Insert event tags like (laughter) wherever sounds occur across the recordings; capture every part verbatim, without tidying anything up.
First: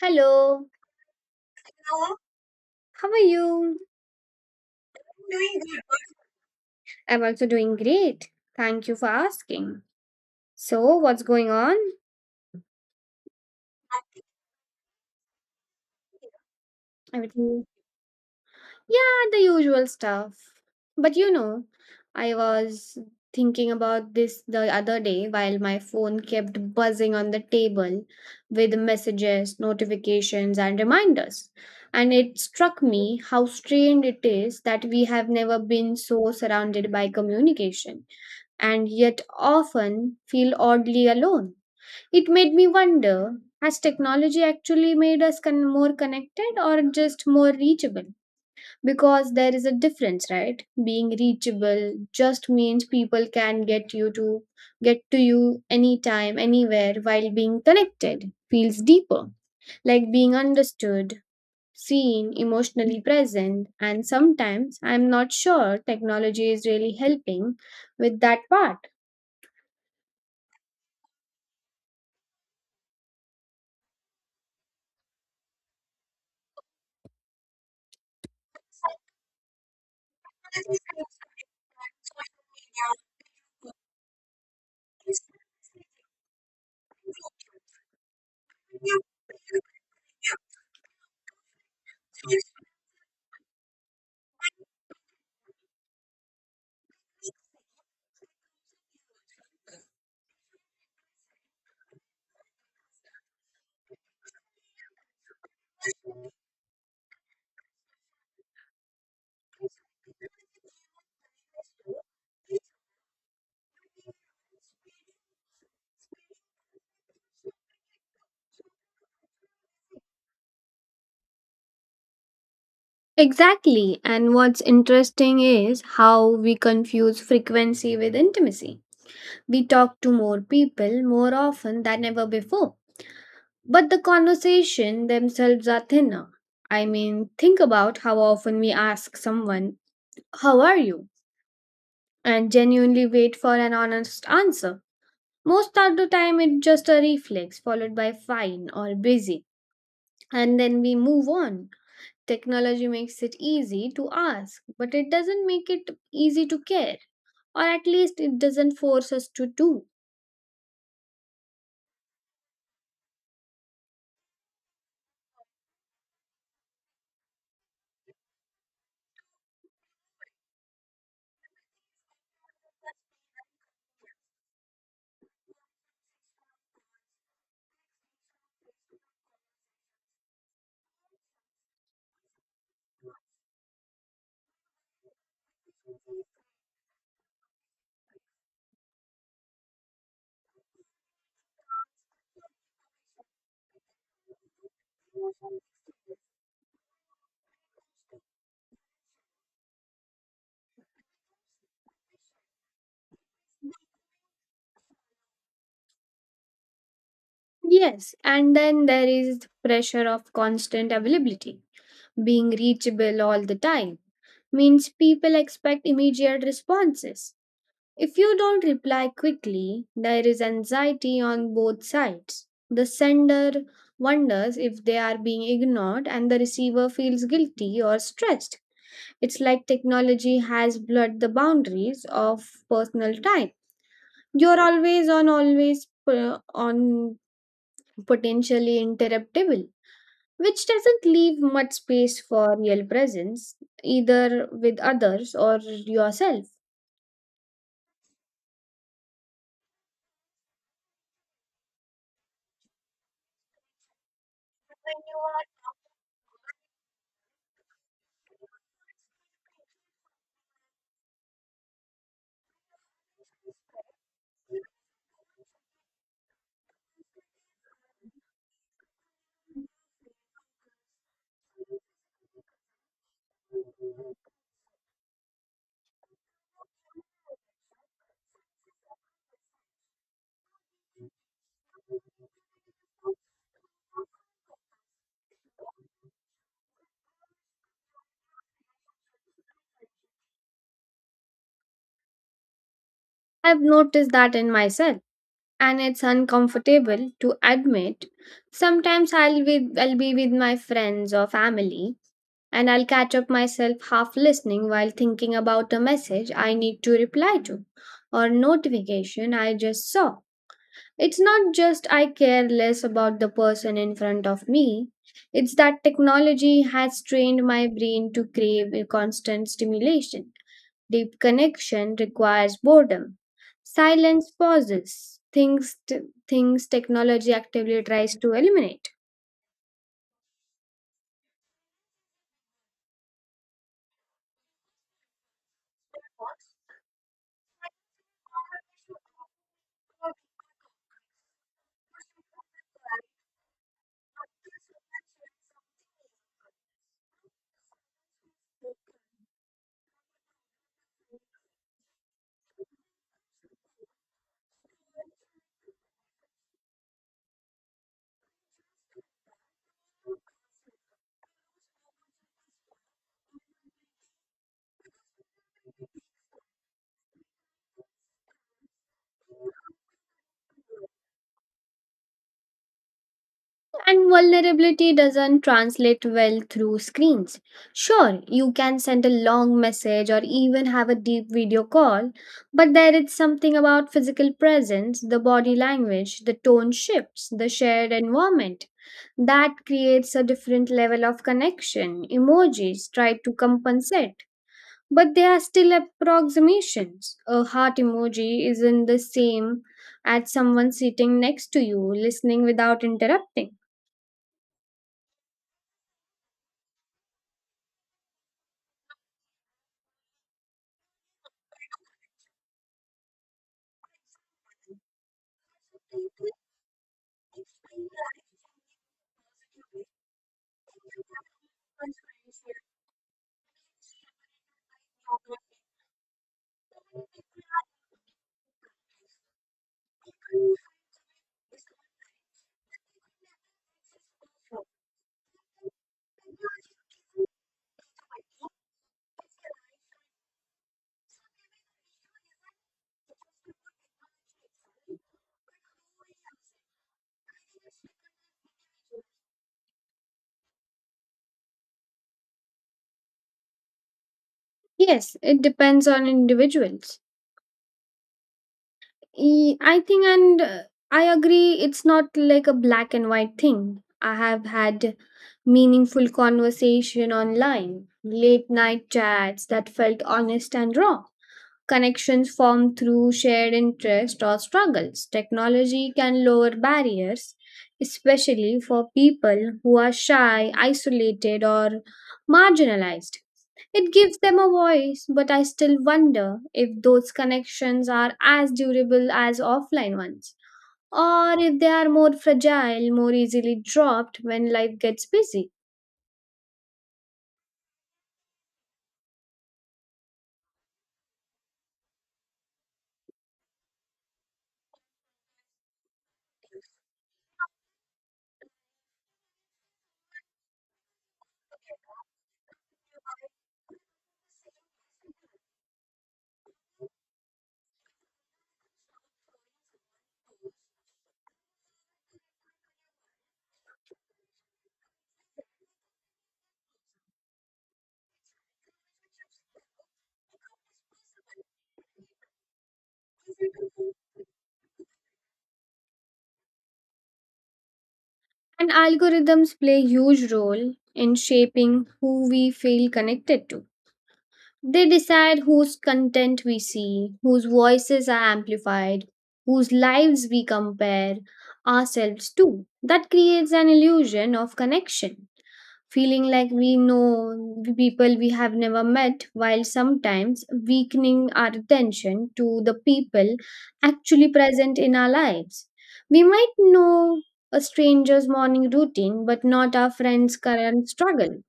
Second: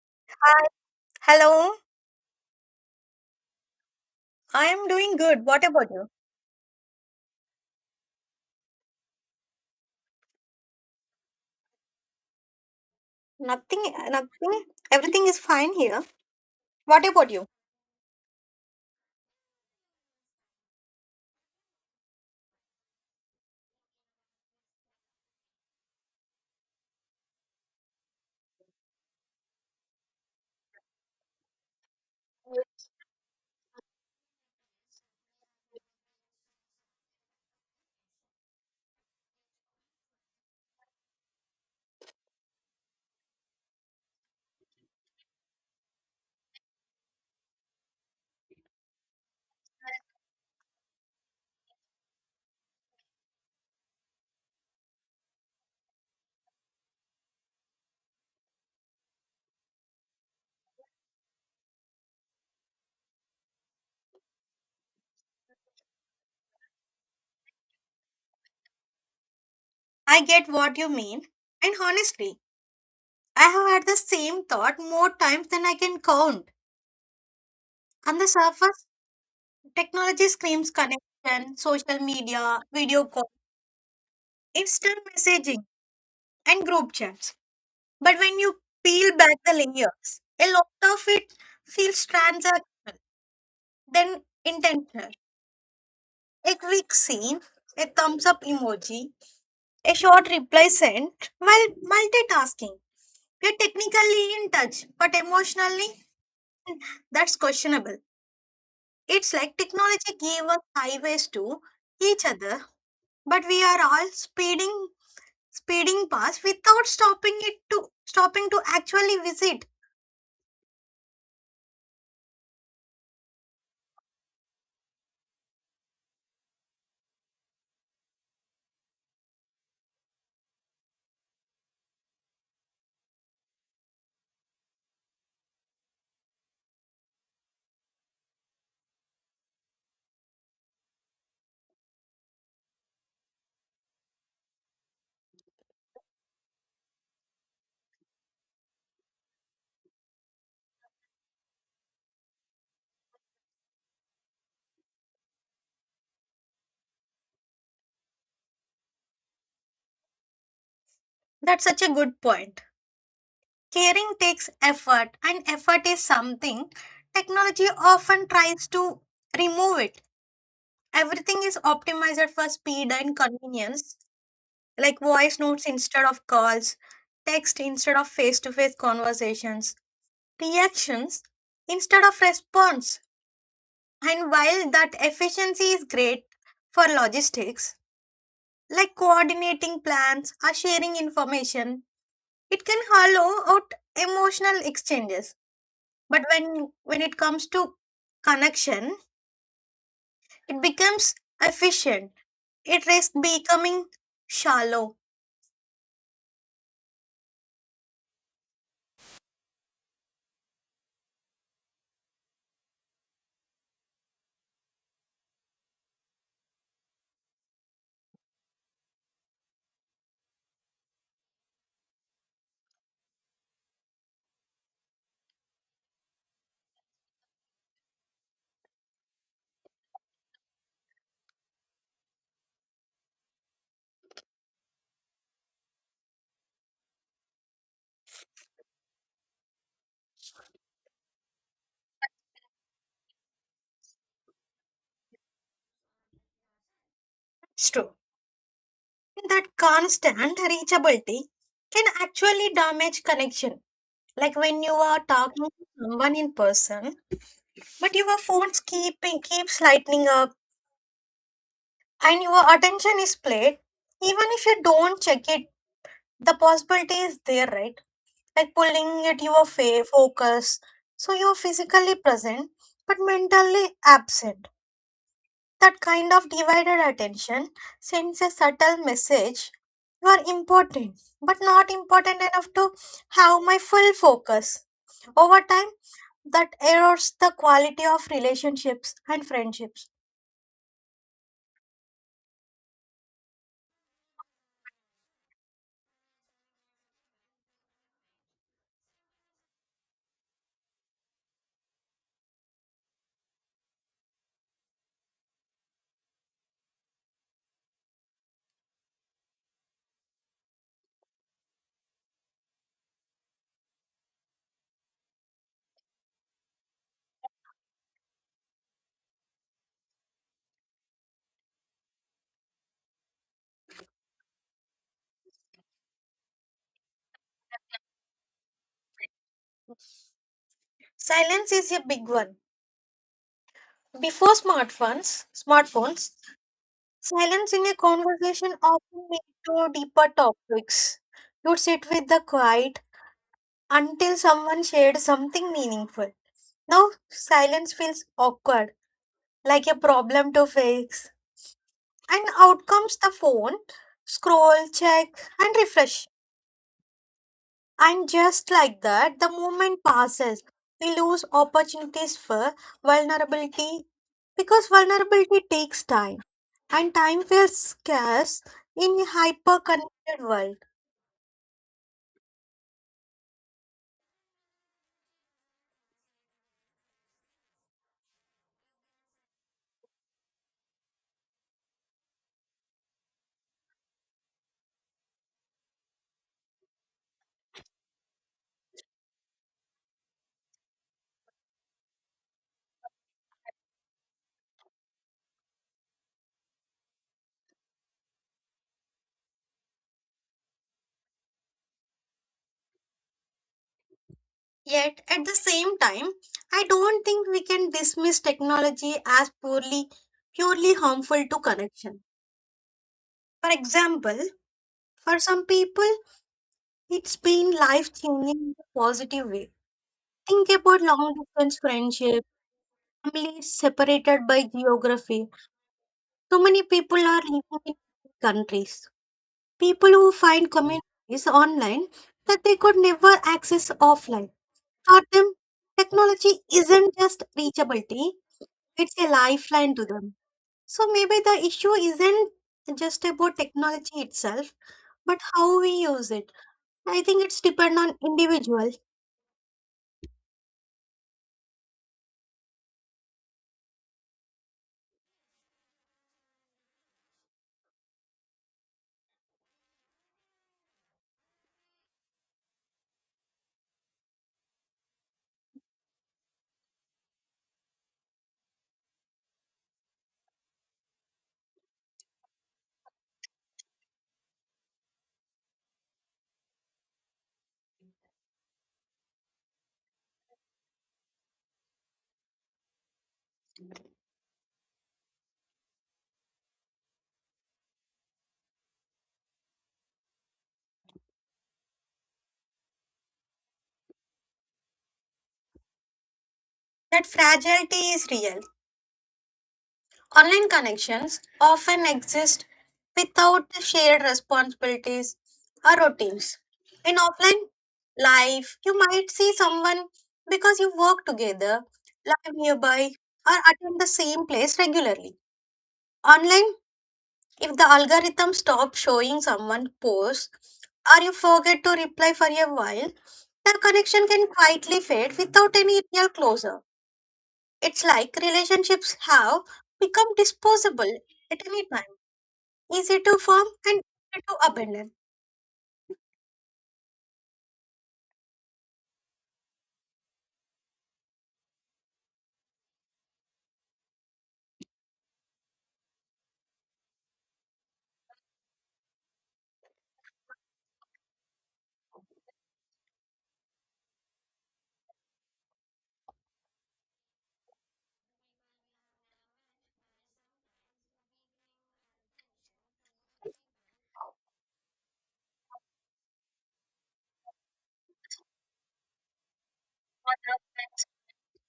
Hello, Hello, how are you? I am doing good. What about you? I'm also doing great. Thank you for asking. So, what's going on? Nothing, nothing. Everything is fine here. What about you? Everything? Yeah, the usual stuff. But you know, I was thinking about this the other day while my phone kept buzzing on the table with messages, notifications, and reminders. And it struck me how strange it is that we have never been so surrounded by communication and yet often feel oddly alone. It made me wonder, has technology actually made us con- more connected or just more reachable? Because there is a difference, right? Being reachable just means people can get you to get to you anytime, anywhere, while being connected feels deeper, like being understood, seen, emotionally present. And sometimes I'm not sure technology is really helping with that part. I get what you mean. And honestly, I have had the same thought more times than I can count. On the surface, technology screams connection, social media, video call, instant messaging, and group chats. But when you peel back the layers, a lot of it feels transact than intentional. A quick scene, a thumbs up emoji, a short reply sent while multitasking. We're technically in touch, but emotionally, that's questionable. It's like technology gave us highways to each other, but we are all speeding, speeding past without stopping it to stopping to actually visit. Exactly. And what's interesting is how we confuse frequency with intimacy. We talk to more people more often than ever before, but the conversation themselves are thinner. I mean, think about how often we ask someone, "How are you?" and genuinely wait for an honest answer. Most of the time, it's just a reflex followed by fine or busy, and then we move on. Technology makes it easy to ask, but it doesn't make it easy to care, or at least it doesn't force us to do. That's such a good point. Caring takes effort, and effort is something technology often tries to remove it. Everything is optimized for speed and convenience, like voice notes instead of calls, text instead of face to face conversations, reactions instead of response. And while that efficiency is great for logistics, like coordinating plans or sharing information, it can hollow out emotional exchanges. But when, when it comes to connection, it becomes efficient. It risks becoming shallow. Yes, and then there is pressure of constant availability. Being reachable all the time means people expect immediate responses. If you don't reply quickly, there is anxiety on both sides. The sender wonders if they are being ignored, and the receiver feels guilty or stressed. It's like technology has blurred the boundaries of personal time. You're always on, always uh, on, potentially interruptible, which doesn't leave much space for real presence, either with others or yourself. It's true, that constant reachability can actually damage connection. Like when you are talking to someone in person, but your phone's keeping keeps lightening up and your attention is played, even if you don't check it, the possibility is there, right? Like pulling at your fa- focus. So you're physically present but mentally absent. That kind of divided attention sends a subtle message: you are important, but not important enough to have my full focus. Over time, that erodes the quality of relationships and friendships. I've noticed that in myself, and it's uncomfortable to admit. Sometimes I'll be, I'll be with my friends or family, and I'll catch up myself half listening while thinking about a message I need to reply to or notification I just saw. It's not just I care less about the person in front of me, it's that technology has trained my brain to crave a constant stimulation. Deep connection requires boredom. Silence, pauses, things, t- things technology actively tries to eliminate. Silence is a big one. Before smartphones, smartphones, silence in a conversation often led to deeper topics. You'd sit with the quiet until someone shared something meaningful. Now silence feels awkward, like a problem to fix. And out comes the phone, scroll, check, and refresh. And just like that, the moment passes. We lose opportunities for vulnerability because vulnerability takes time, and time feels scarce in a hyper connected world. And vulnerability doesn't translate well through screens. Sure, you can send a long message or even have a deep video call, but there is something about physical presence, the body language, the tone shifts, the shared environment that creates a different level of connection. Emojis try to compensate, but they are still approximations. A heart emoji isn't the same as someone sitting next to you, listening without interrupting. Yet, at the same time, I don't think we can dismiss technology as purely purely harmful to connection. For example, for some people, it's been life-changing in a positive way. Think about long-distance friendship, families separated by geography. So many people are living in countries. People who find communities online that they could never access offline. For them, technology isn't just reachability, it's a lifeline to them. So maybe the issue isn't just about technology itself, but how we use it. I think it's depend on individual. Yes, it depends on individuals. E- I think, and uh, I agree, it's not like a black and white thing. I have had meaningful conversation online, late night chats that felt honest and raw. Connections formed through shared interests or struggles. Technology can lower barriers, especially for people who are shy, isolated, or marginalized. It gives them a voice, but I still wonder if those connections are as durable as offline ones, or if they are more fragile, more easily dropped when life gets busy. That fragility is real. Online connections often exist without the shared responsibilities or routines. In offline life, you might see someone because you work together, live nearby, or attend the same place regularly. Online, if the algorithm stops showing someone posts or you forget to reply for a while, the connection can quietly fade without any real closure. It's like relationships have become disposable at any time, easy to form and easy to abandon. And algorithms play a huge role in shaping who we feel connected to. They decide whose content we see, whose voices are amplified, whose lives we compare ourselves to. That creates an illusion of connection, feeling like we know the people we have never met, while sometimes weakening our attention to the people actually present in our lives. We might know a stranger's morning routine, but not our friend's current struggle.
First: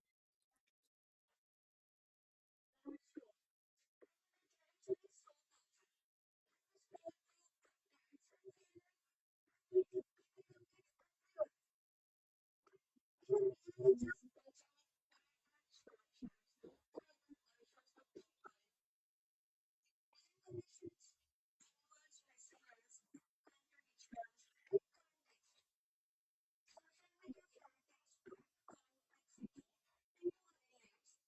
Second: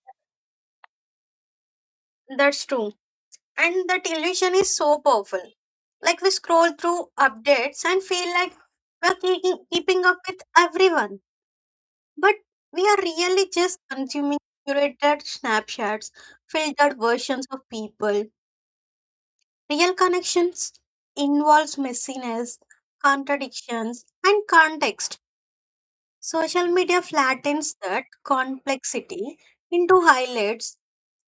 That's true. And that illusion is so powerful. Like we scroll through updates and feel like we're keeping, keeping up with everyone. But we are really just consuming curated snapshots, filtered versions of people. Real connections involves messiness, contradictions, and context. Social media flattens that complexity into highlights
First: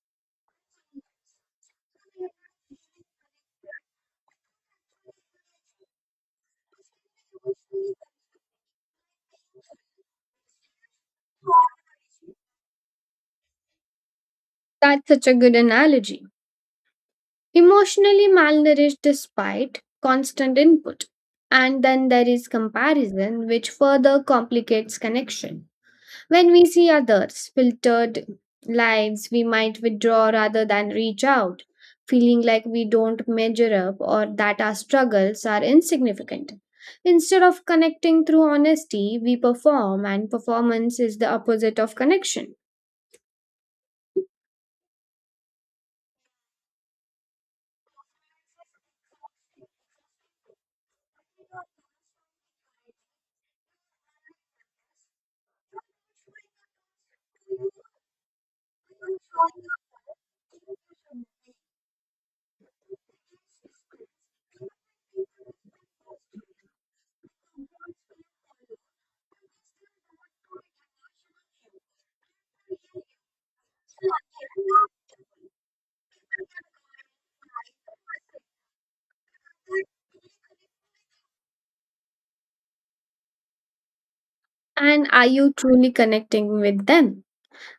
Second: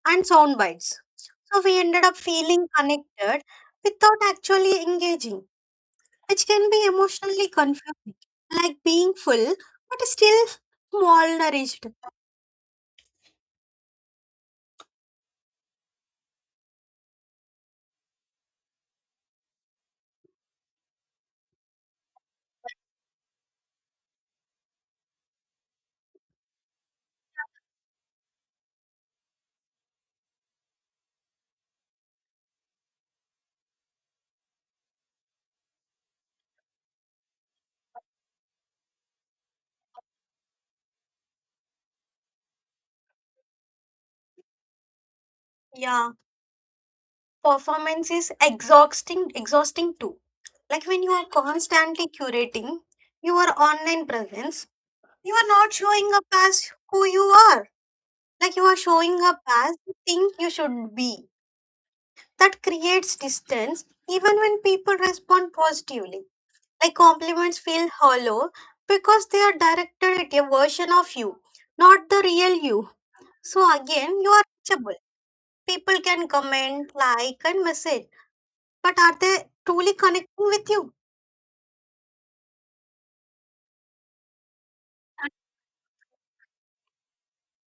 and sound bites. So we ended up feeling connected without actually engaging, which can be emotionally confusing, like being full but still malnourished. That's such a good analogy, emotionally malnourished despite constant input. And then there is comparison, which further complicates connection. When we see others' filtered lives, we might withdraw rather than reach out, feeling like we don't measure up or that our struggles are insignificant. Instead of connecting through honesty, we perform, and performance is the opposite of connection. Yeah, performance is exhausting, exhausting too. Like when you are constantly curating your online presence, you are not showing up as who you are. Like you are showing up as you think you should be. That creates distance even when people respond positively. Like compliments feel hollow because they are directed at a version of you, not the real you. So again, you are reachable. People can comment, like, and message, but are they truly connecting with you? And are you truly connecting with them?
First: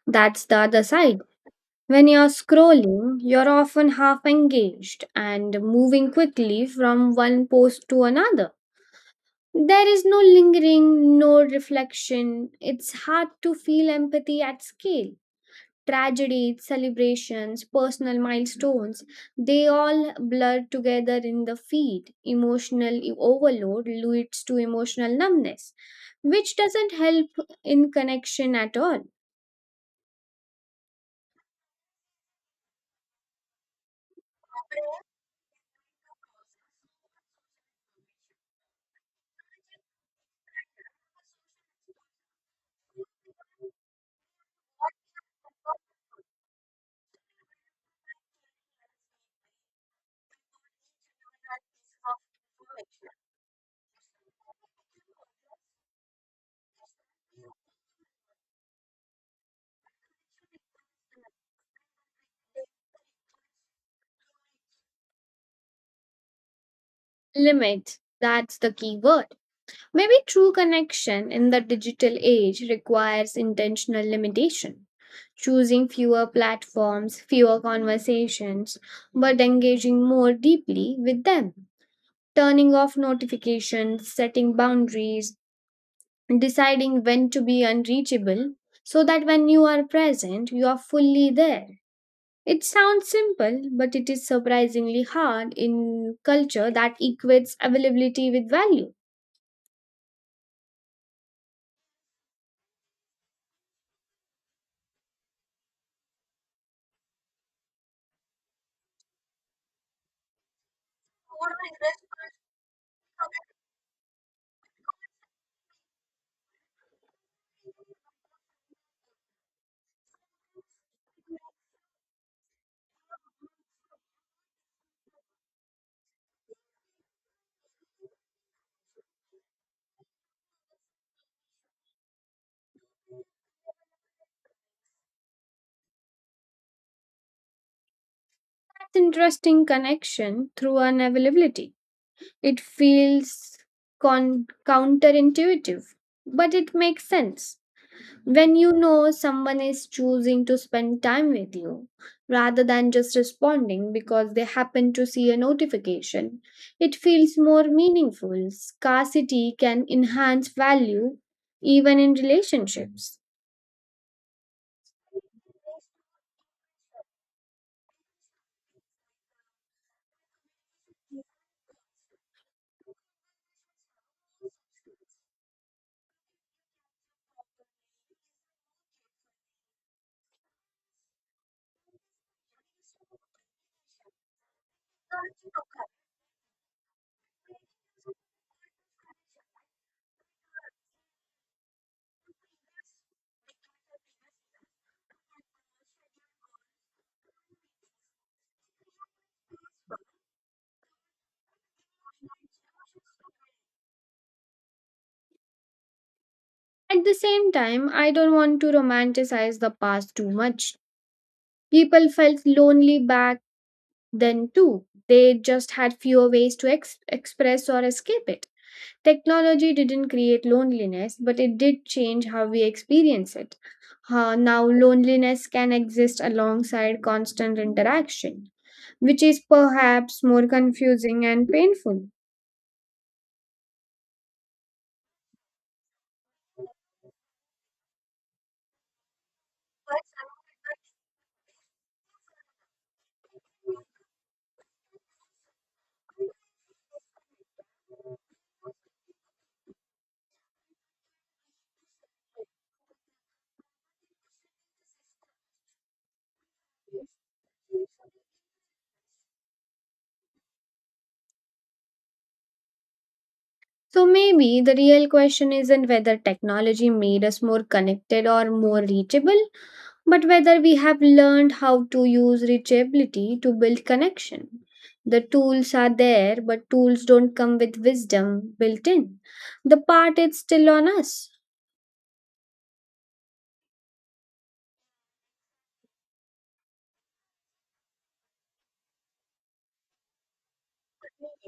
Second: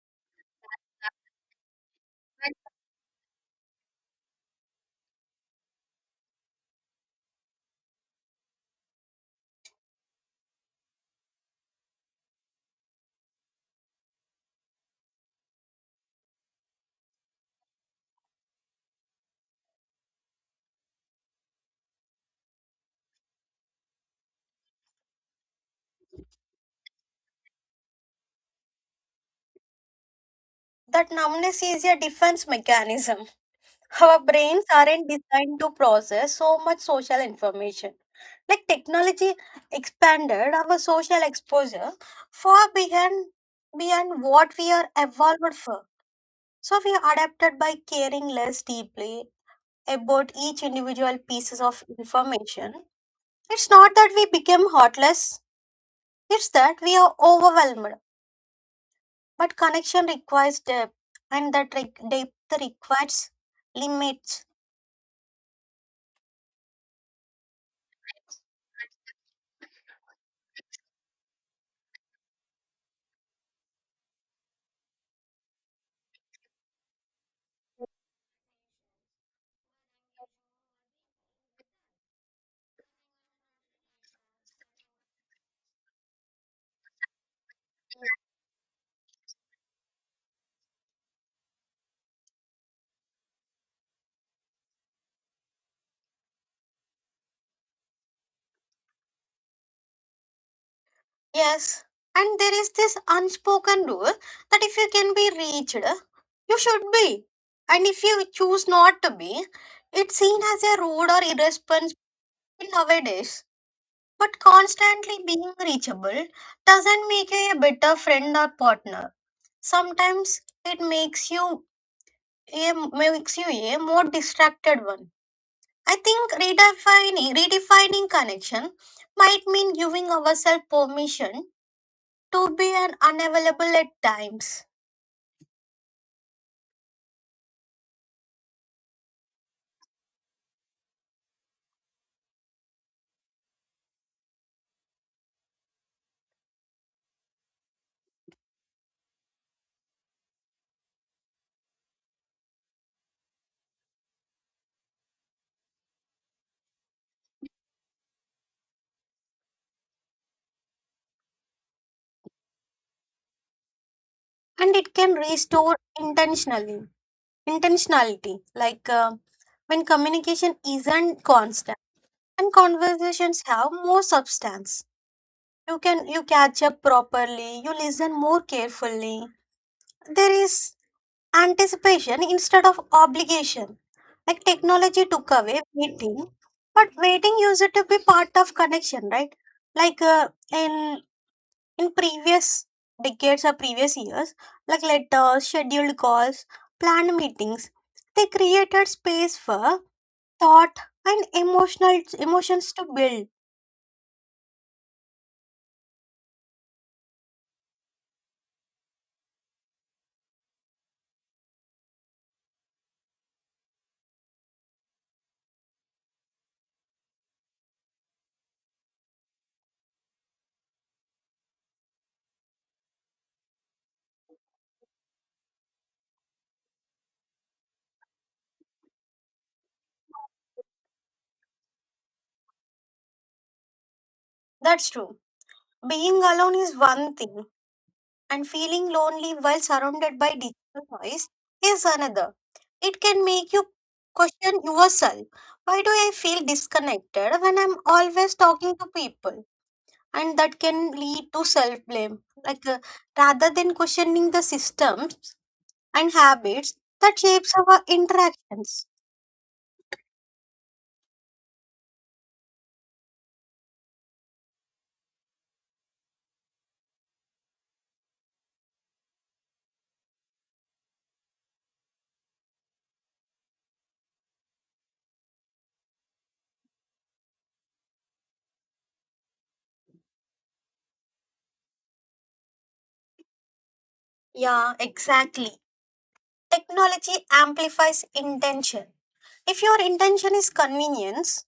That's the other side. When you're scrolling, you're often half engaged and moving quickly from one post to another. There is no lingering, no reflection. It's hard to feel empathy at scale. Tragedies, celebrations, personal milestones, they all blur together in the feed. Emotional e-, overload leads to emotional numbness, which doesn't help in connection at all. That numbness is a defense mechanism. (laughs) Our brains aren't designed to process so much social information. Like technology expanded our social exposure far beyond beyond what we are evolved for. So we adapted by caring less deeply about each individual pieces of information. It's not that we became heartless, it's that we are overwhelmed. But connection requires depth, and that re- depth requires limits. Limit, that's the key word. Maybe true connection in the digital age requires intentional limitation. Choosing fewer platforms, fewer conversations, but engaging more deeply with them. Turning off notifications, setting boundaries, deciding when to be unreachable so that when you are present, you are fully there. It sounds simple, but it is surprisingly hard in culture that equates availability with value. Yes, and there is this unspoken rule that if you can be reached, you should be. And if you choose not to be, it's seen as a rude or irresponsible nowadays. But constantly being reachable doesn't make you a better friend or partner. Sometimes it makes you a makes you a more distracted one. I think redefining redefining connection might mean giving ourselves permission to be an unavailable at times, That's interesting, connection through unavailability. It feels con- counterintuitive, but it makes sense. When you know someone is choosing to spend time with you rather than just responding because they happen to see a notification, it feels more meaningful. Scarcity can enhance value even in relationships. and it can restore intentionally intentionality. Like uh, when communication isn't constant and conversations have more substance, you can you catch up properly, you listen more carefully, there is anticipation instead of obligation. Like technology took away waiting, but waiting used to be part of connection, right? Like uh, in in previous decades or previous years, like letters, scheduled calls, planned meetings, they created space for thought and emotional emotions to build. At the same time, I don't want to romanticize the past too much. People felt lonely back then, too, they just had fewer ways to ex- express or escape it. Technology didn't create loneliness, but it did change how we experience it. Uh, now, loneliness can exist alongside constant interaction, which is perhaps more confusing and painful. That's true. Being alone is one thing, and feeling lonely while surrounded by digital noise is another. It can make you question yourself. Why do I feel disconnected when I'm always talking to people? And that can lead to self blame. Like uh, rather than questioning the systems and habits that shapes our interactions. So, maybe the real question isn't whether technology made us more connected or more reachable, but whether we have learned how to use reachability to build connection. The tools are there, but tools don't come with wisdom built in. The part is still on us. Yeah, exactly. Technology amplifies intention. If your intention is convenience,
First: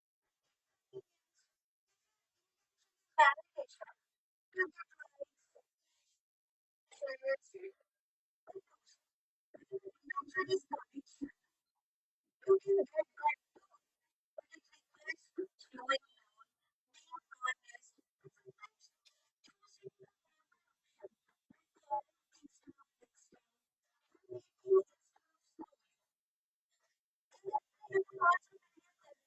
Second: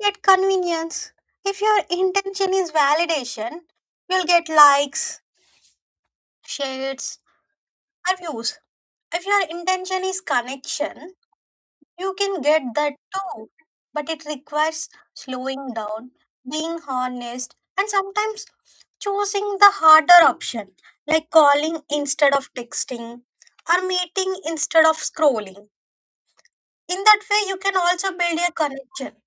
yet convenience. If your intention is validation, you'll get likes, shares, or views. If your intention is connection, you can get that too. But it requires slowing down, being honest, and sometimes choosing the harder option, like calling instead of texting or meeting instead of scrolling. In that way, you can also build a connection.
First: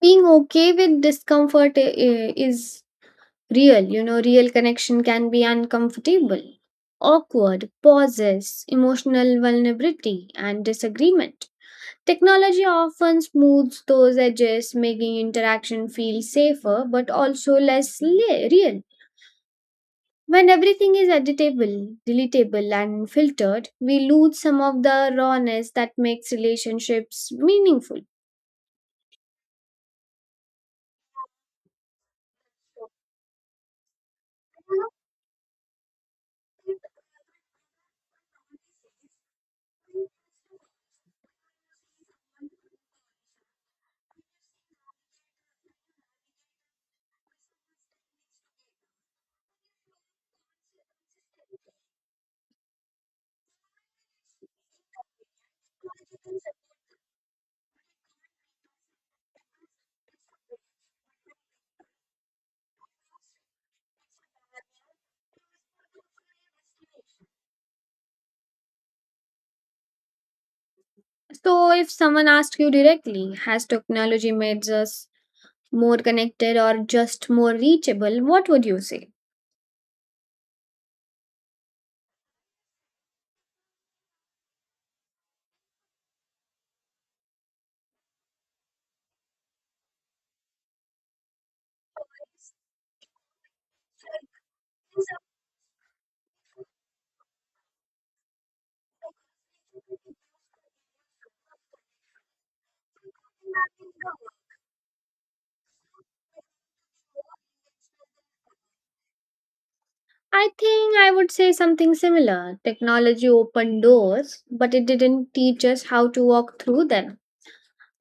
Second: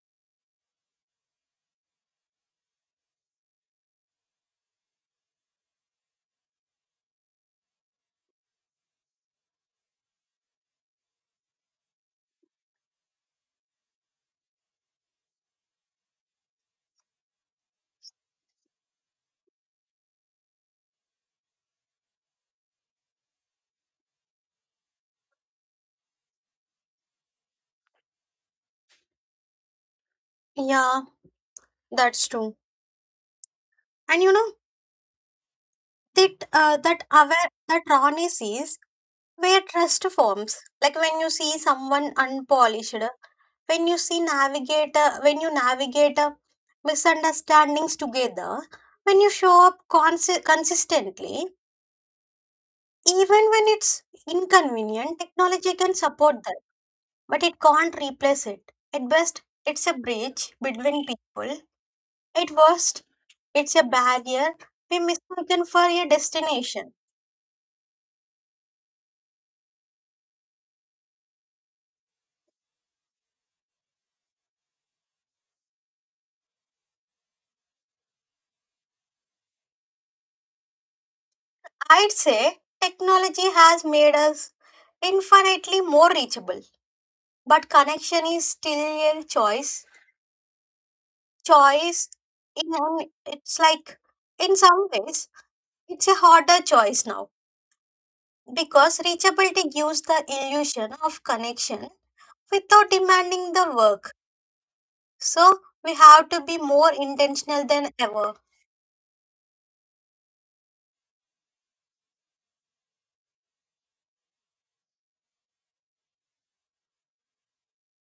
Being okay with discomfort i- i- is real. You know, real connection can be uncomfortable, awkward, pauses, emotional vulnerability, and disagreement. Technology often smooths those edges, making interaction feel safer but also less le- real. When everything is editable, deletable, and filtered, we lose some of the rawness that makes relationships meaningful. Yeah, that's true. And you know, that uh, that aware that rawness is where trust forms, like when you see someone unpolished, when you see navigator when you navigate uh, misunderstandings together, when you show up consi- consistently even when it's inconvenient. Technology can support that, but it can't replace it. At best, it's a bridge between people. At worst, it's a barrier we mistaken for a destination. So, if someone asks you directly, has technology made us more connected or just more reachable, what would you say? I'd say technology has made us infinitely more reachable, but connection is still a choice. Choice, in it's like in some ways, it's a harder choice now because reachability gives the illusion of connection without demanding the work. So we have to be more intentional than ever. I think I would say something similar. Technology opened doors, but it didn't teach us how to walk through them.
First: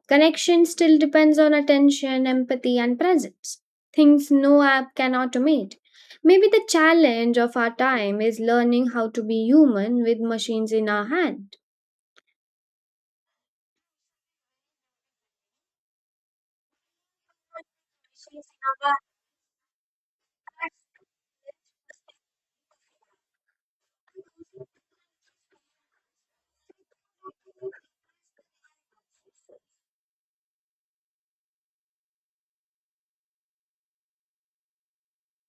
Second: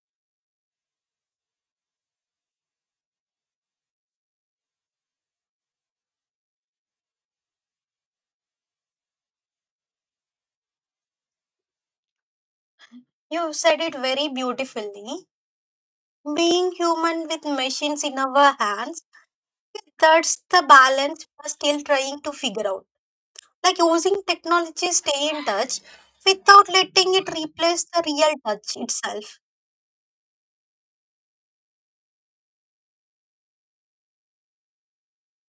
Connection still depends on attention, empathy, and presence, things no app can automate. Maybe the challenge of our time is learning how to be human with machines in our hand. You said it very beautifully. Being human with machines in our hands, that's the balance we're still trying to figure out. Like using technology, stay in touch without letting it replace the real touch itself.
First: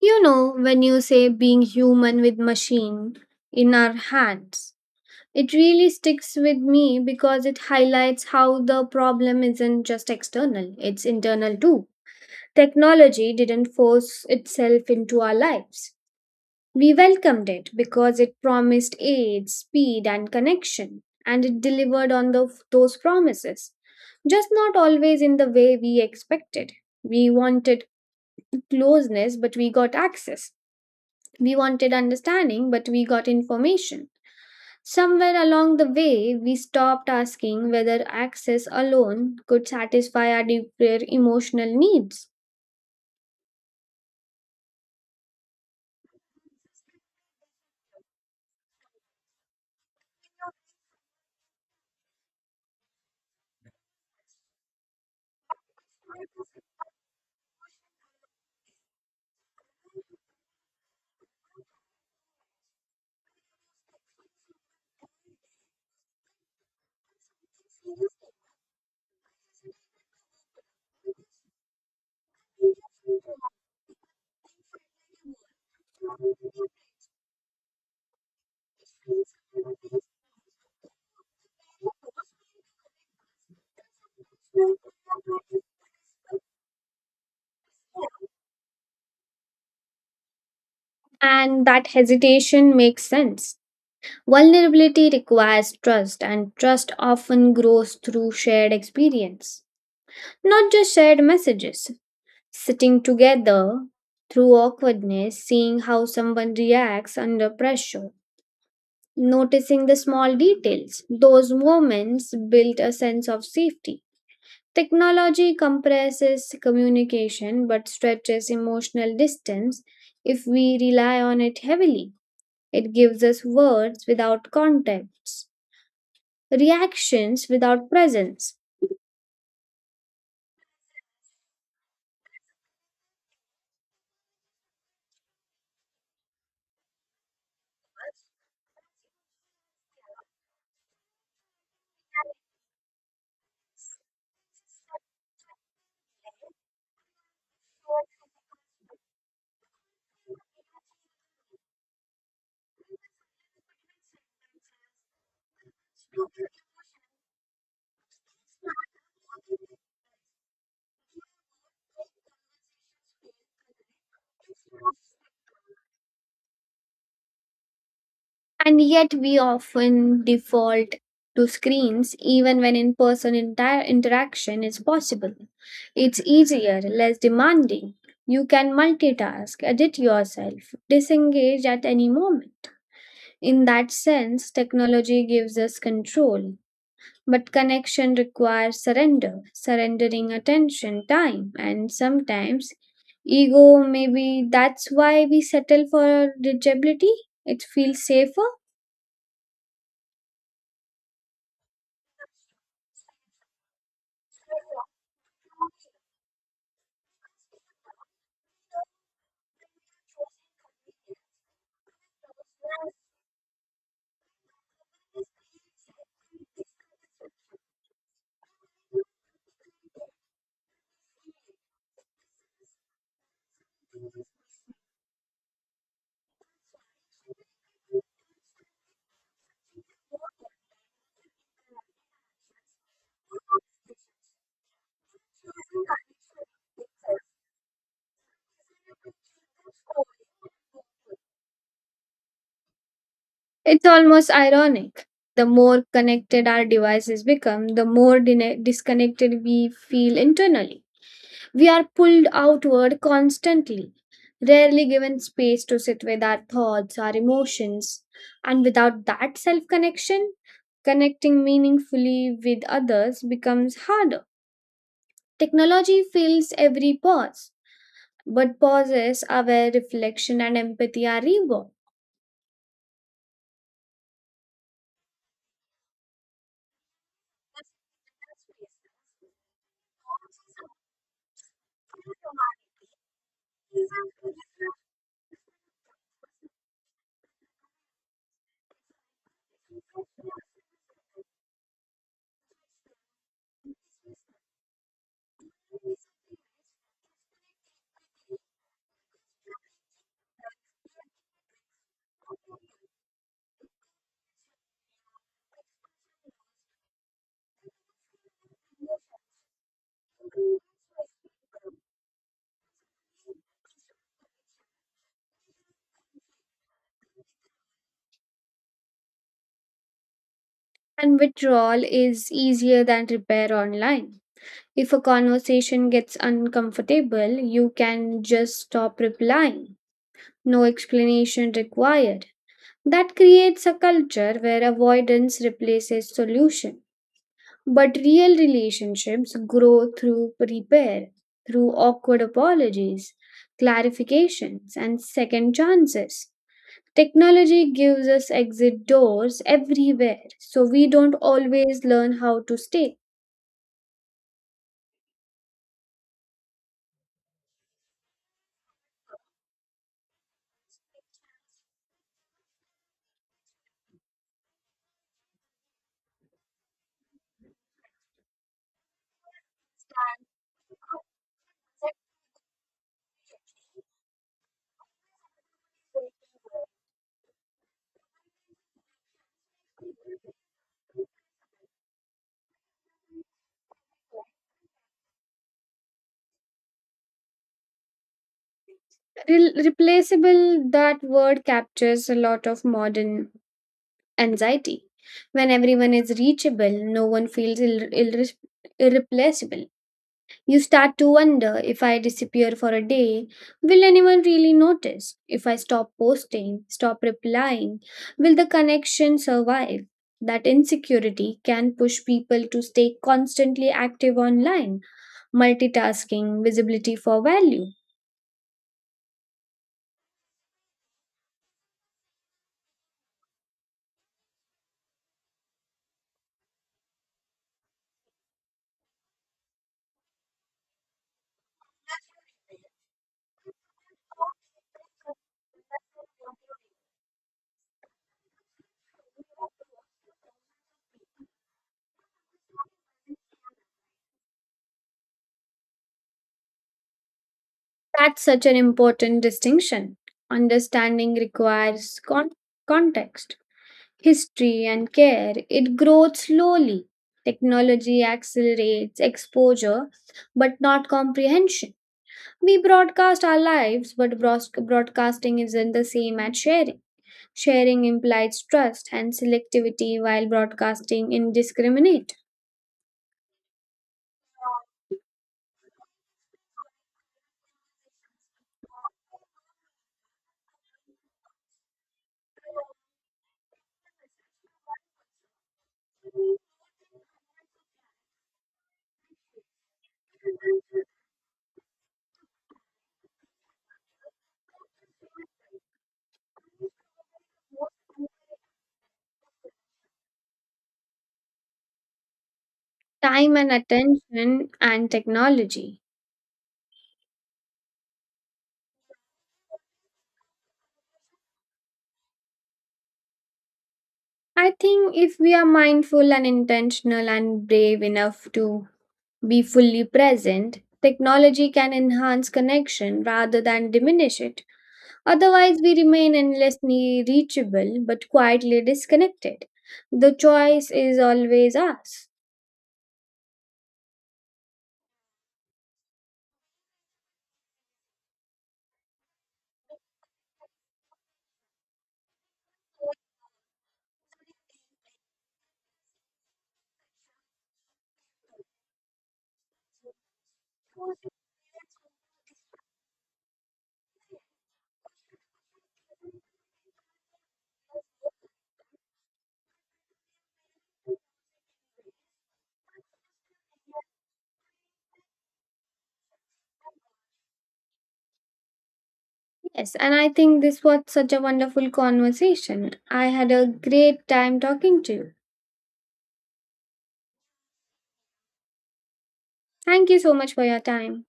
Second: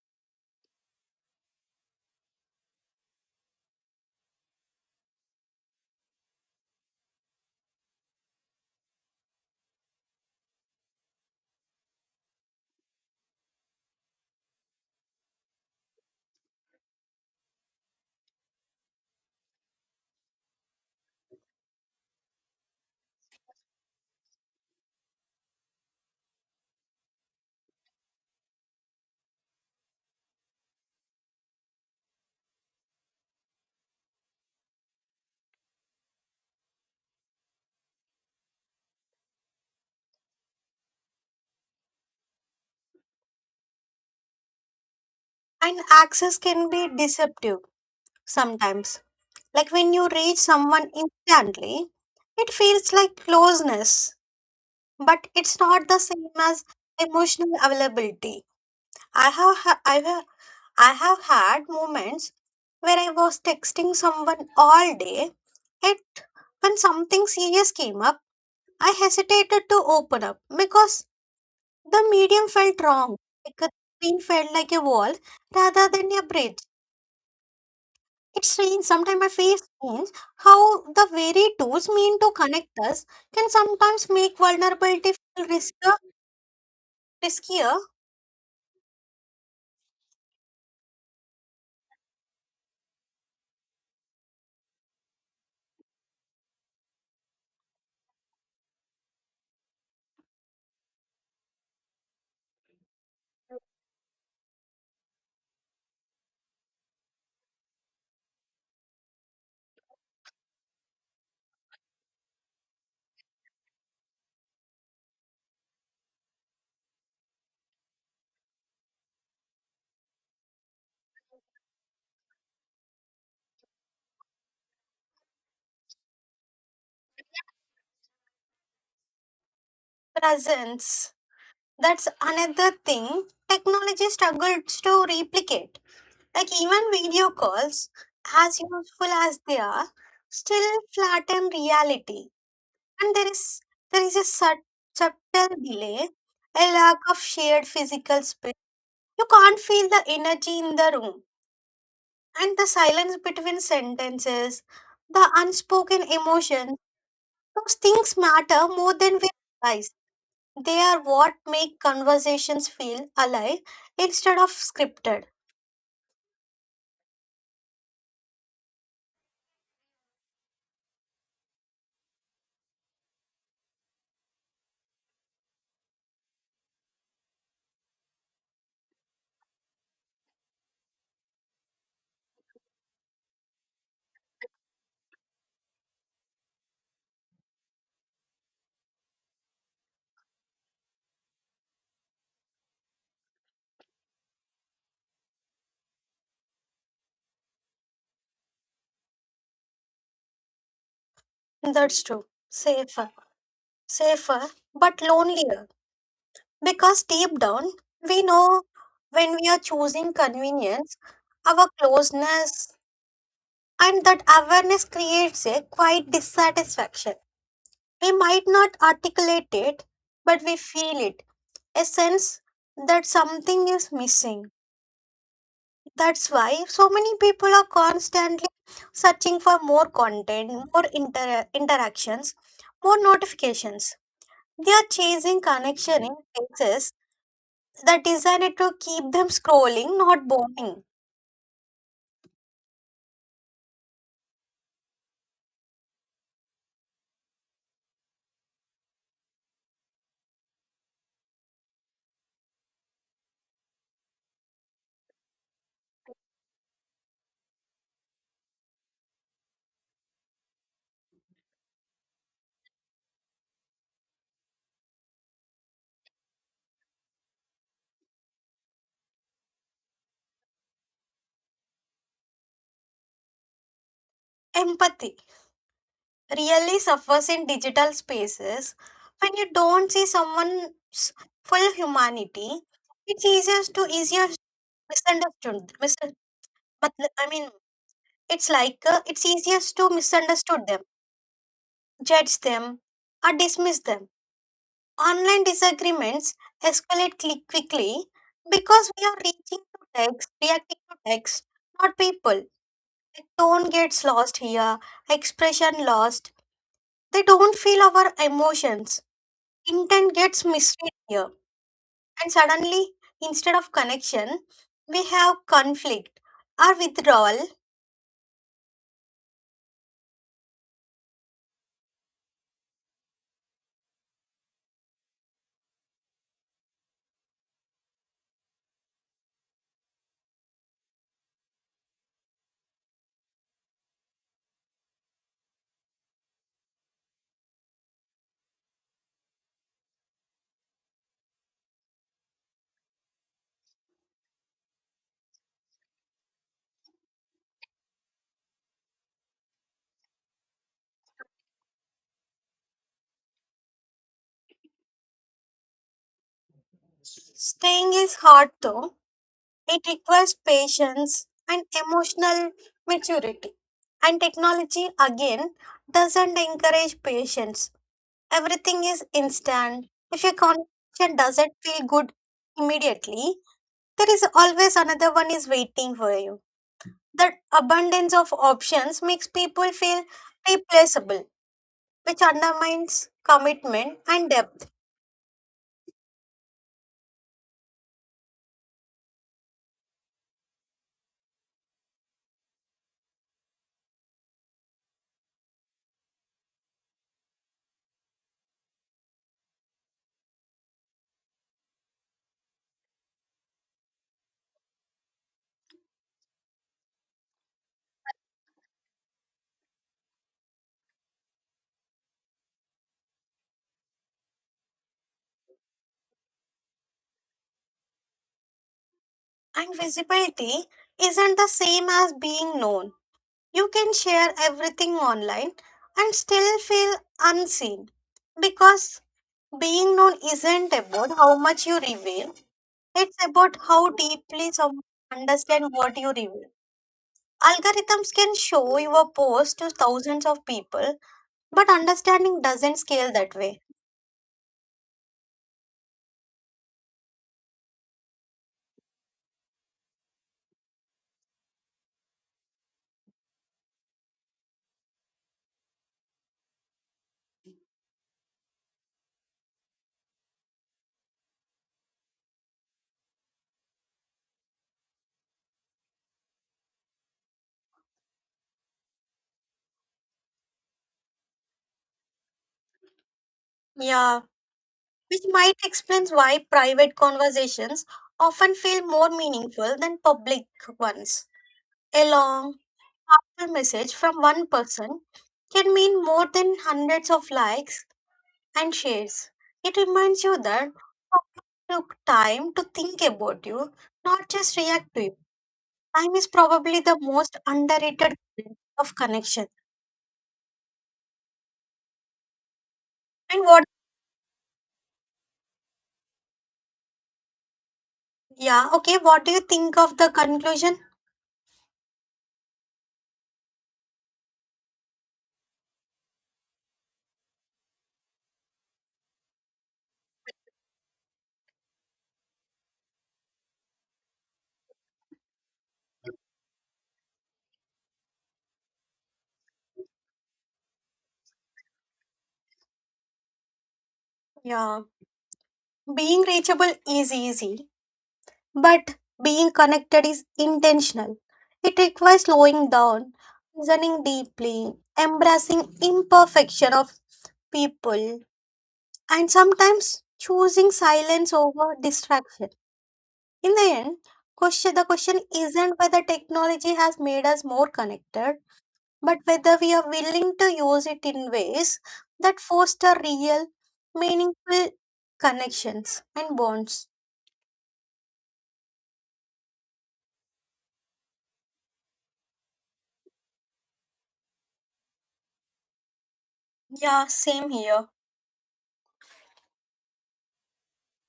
You know, when you say being human with machine in our hands, it really sticks with me because it highlights how the problem isn't just external, it's internal too. Technology didn't force itself into our lives. We welcomed it because it promised aid, speed, and connection, and it delivered on the, those promises, just not always in the way we expected. We wanted closeness, but we got access. We wanted understanding, but we got information. Somewhere along the way, we stopped asking whether access alone could satisfy our deeper emotional needs. And access can be deceptive sometimes. Like when you reach someone instantly, it feels like closeness, but it's not the same as emotional availability. I have ha- I have I have had moments where I was texting someone all day, yet when something serious came up, I hesitated to open up because the medium felt wrong. Like the screen felt like a wall rather than a bridge. It's strange. Sometimes I feel strange how the very tools mean to connect us can sometimes make vulnerability feel riskier, riskier And that hesitation makes sense. Vulnerability requires trust, and trust often grows through shared experience, not just shared messages. Sitting together through awkwardness, seeing how someone reacts under pressure, noticing the small details, those moments build a sense of safety. Technology compresses communication but stretches emotional distance if we rely on it heavily. It gives us words without context, reactions without presence. Presence. That's another thing technology struggles to replicate. Like even video calls, as useful as they are, still flatten reality. And there is there is a sub- subtle delay, a lack of shared physical space. You can't feel the energy in the room and the silence between sentences, the unspoken emotions, those things matter more than we realize. They are what make conversations feel alive instead of scripted. And yet, we often default to screens even when in person inter- interaction is possible. It's easier, less demanding. You can multitask, edit yourself, disengage at any moment. In that sense, technology gives us control, but connection requires surrender, surrendering attention, time, and sometimes ego. Maybe that's why we settle for digitability. It feels safer. That's true. Safer, safer, but lonelier. Because deep down, we know when we are choosing convenience, our closeness, and that awareness creates a quiet dissatisfaction. We might not articulate it, but we feel it, a sense that something is missing. That's why so many people are constantly searching for more content, more inter- interactions, more notifications. They are chasing connection in places that designed to keep them scrolling, not bonding. It's almost ironic. The more connected our devices become, the more dine- disconnected we feel internally. We are pulled outward constantly, rarely given space to sit with our thoughts, our emotions, and without that self connection, connecting meaningfully with others becomes harder. Technology fills every pause, but pauses are where reflection and empathy are reborn, Empathy really suffers in digital spaces when you don't see someone's full humanity. It's easier to easier to misunderstood. Mis- I mean, it's like, uh, it's easiest to misunderstand them, judge them, or dismiss them. Online disagreements escalate cli- quickly because we are reaching to text, reacting to text, not people. The tone gets lost here, expression lost. They don't feel our emotions. Intent gets misread here, and suddenly, instead of connection, we have conflict or withdrawal. and withdrawal is easier than repair online. If a conversation gets uncomfortable, you can just stop replying. No explanation required. That creates a culture where avoidance replaces solution. But real relationships grow through repair, through awkward apologies, clarifications, and second chances. Technology gives us exit doors everywhere, so we don't always learn how to stay. Staying is hard though. It requires patience and emotional maturity. And technology again doesn't encourage patience. Everything is instant. If your conversation doesn't feel good immediately, there is always another one is waiting for you. That abundance of options makes people feel replaceable, which undermines commitment and depth. Re- replaceable, that word captures a lot of modern anxiety. When everyone is reachable, no one feels irre- irre- irreplaceable. You start to wonder, if I disappear for a day, will anyone really notice? If I stop posting, stop replying, will the connection survive? That insecurity can push people to stay constantly active online, multitasking, visibility for value. And visibility isn't the same as being known. You can share everything online and still feel unseen, because being known isn't about how much you reveal, it's about how deeply someone understands what you reveal. Algorithms can show your post to thousands of people, but understanding doesn't scale that way. That's such an important distinction. Understanding requires con- context, history, and care, it grows slowly. Technology accelerates exposure, but not comprehension. We broadcast our lives, but broas- broadcasting isn't the same as sharing. Sharing implies trust and selectivity, while broadcasting indiscriminate Yeah, which might explain why private conversations often feel more meaningful than public ones. A long, heartfelt message from one person can mean more than hundreds of likes and shares. It reminds you that someone took time to think about you, not just react to you. Time is probably the most underrated kind of connection. time And and what, attention and technology. yeah, okay, what do you think of the conclusion? I think if we are mindful and intentional and brave enough to be fully present, technology can enhance connection rather than diminish it. Otherwise, we remain endlessly reachable but quietly disconnected. The choice is always us. Yeah, being reachable is easy, but being connected is intentional. It requires slowing down, listening deeply, embracing imperfection of people, and sometimes choosing silence over distraction. In the end, question, the question isn't whether technology has made us more connected, but whether we are willing to use it in ways that foster real, meaningful connections and bonds. Yes, and I think this was such a wonderful conversation. I had a great time talking to you. Yeah, same here. Thank you so much for your time.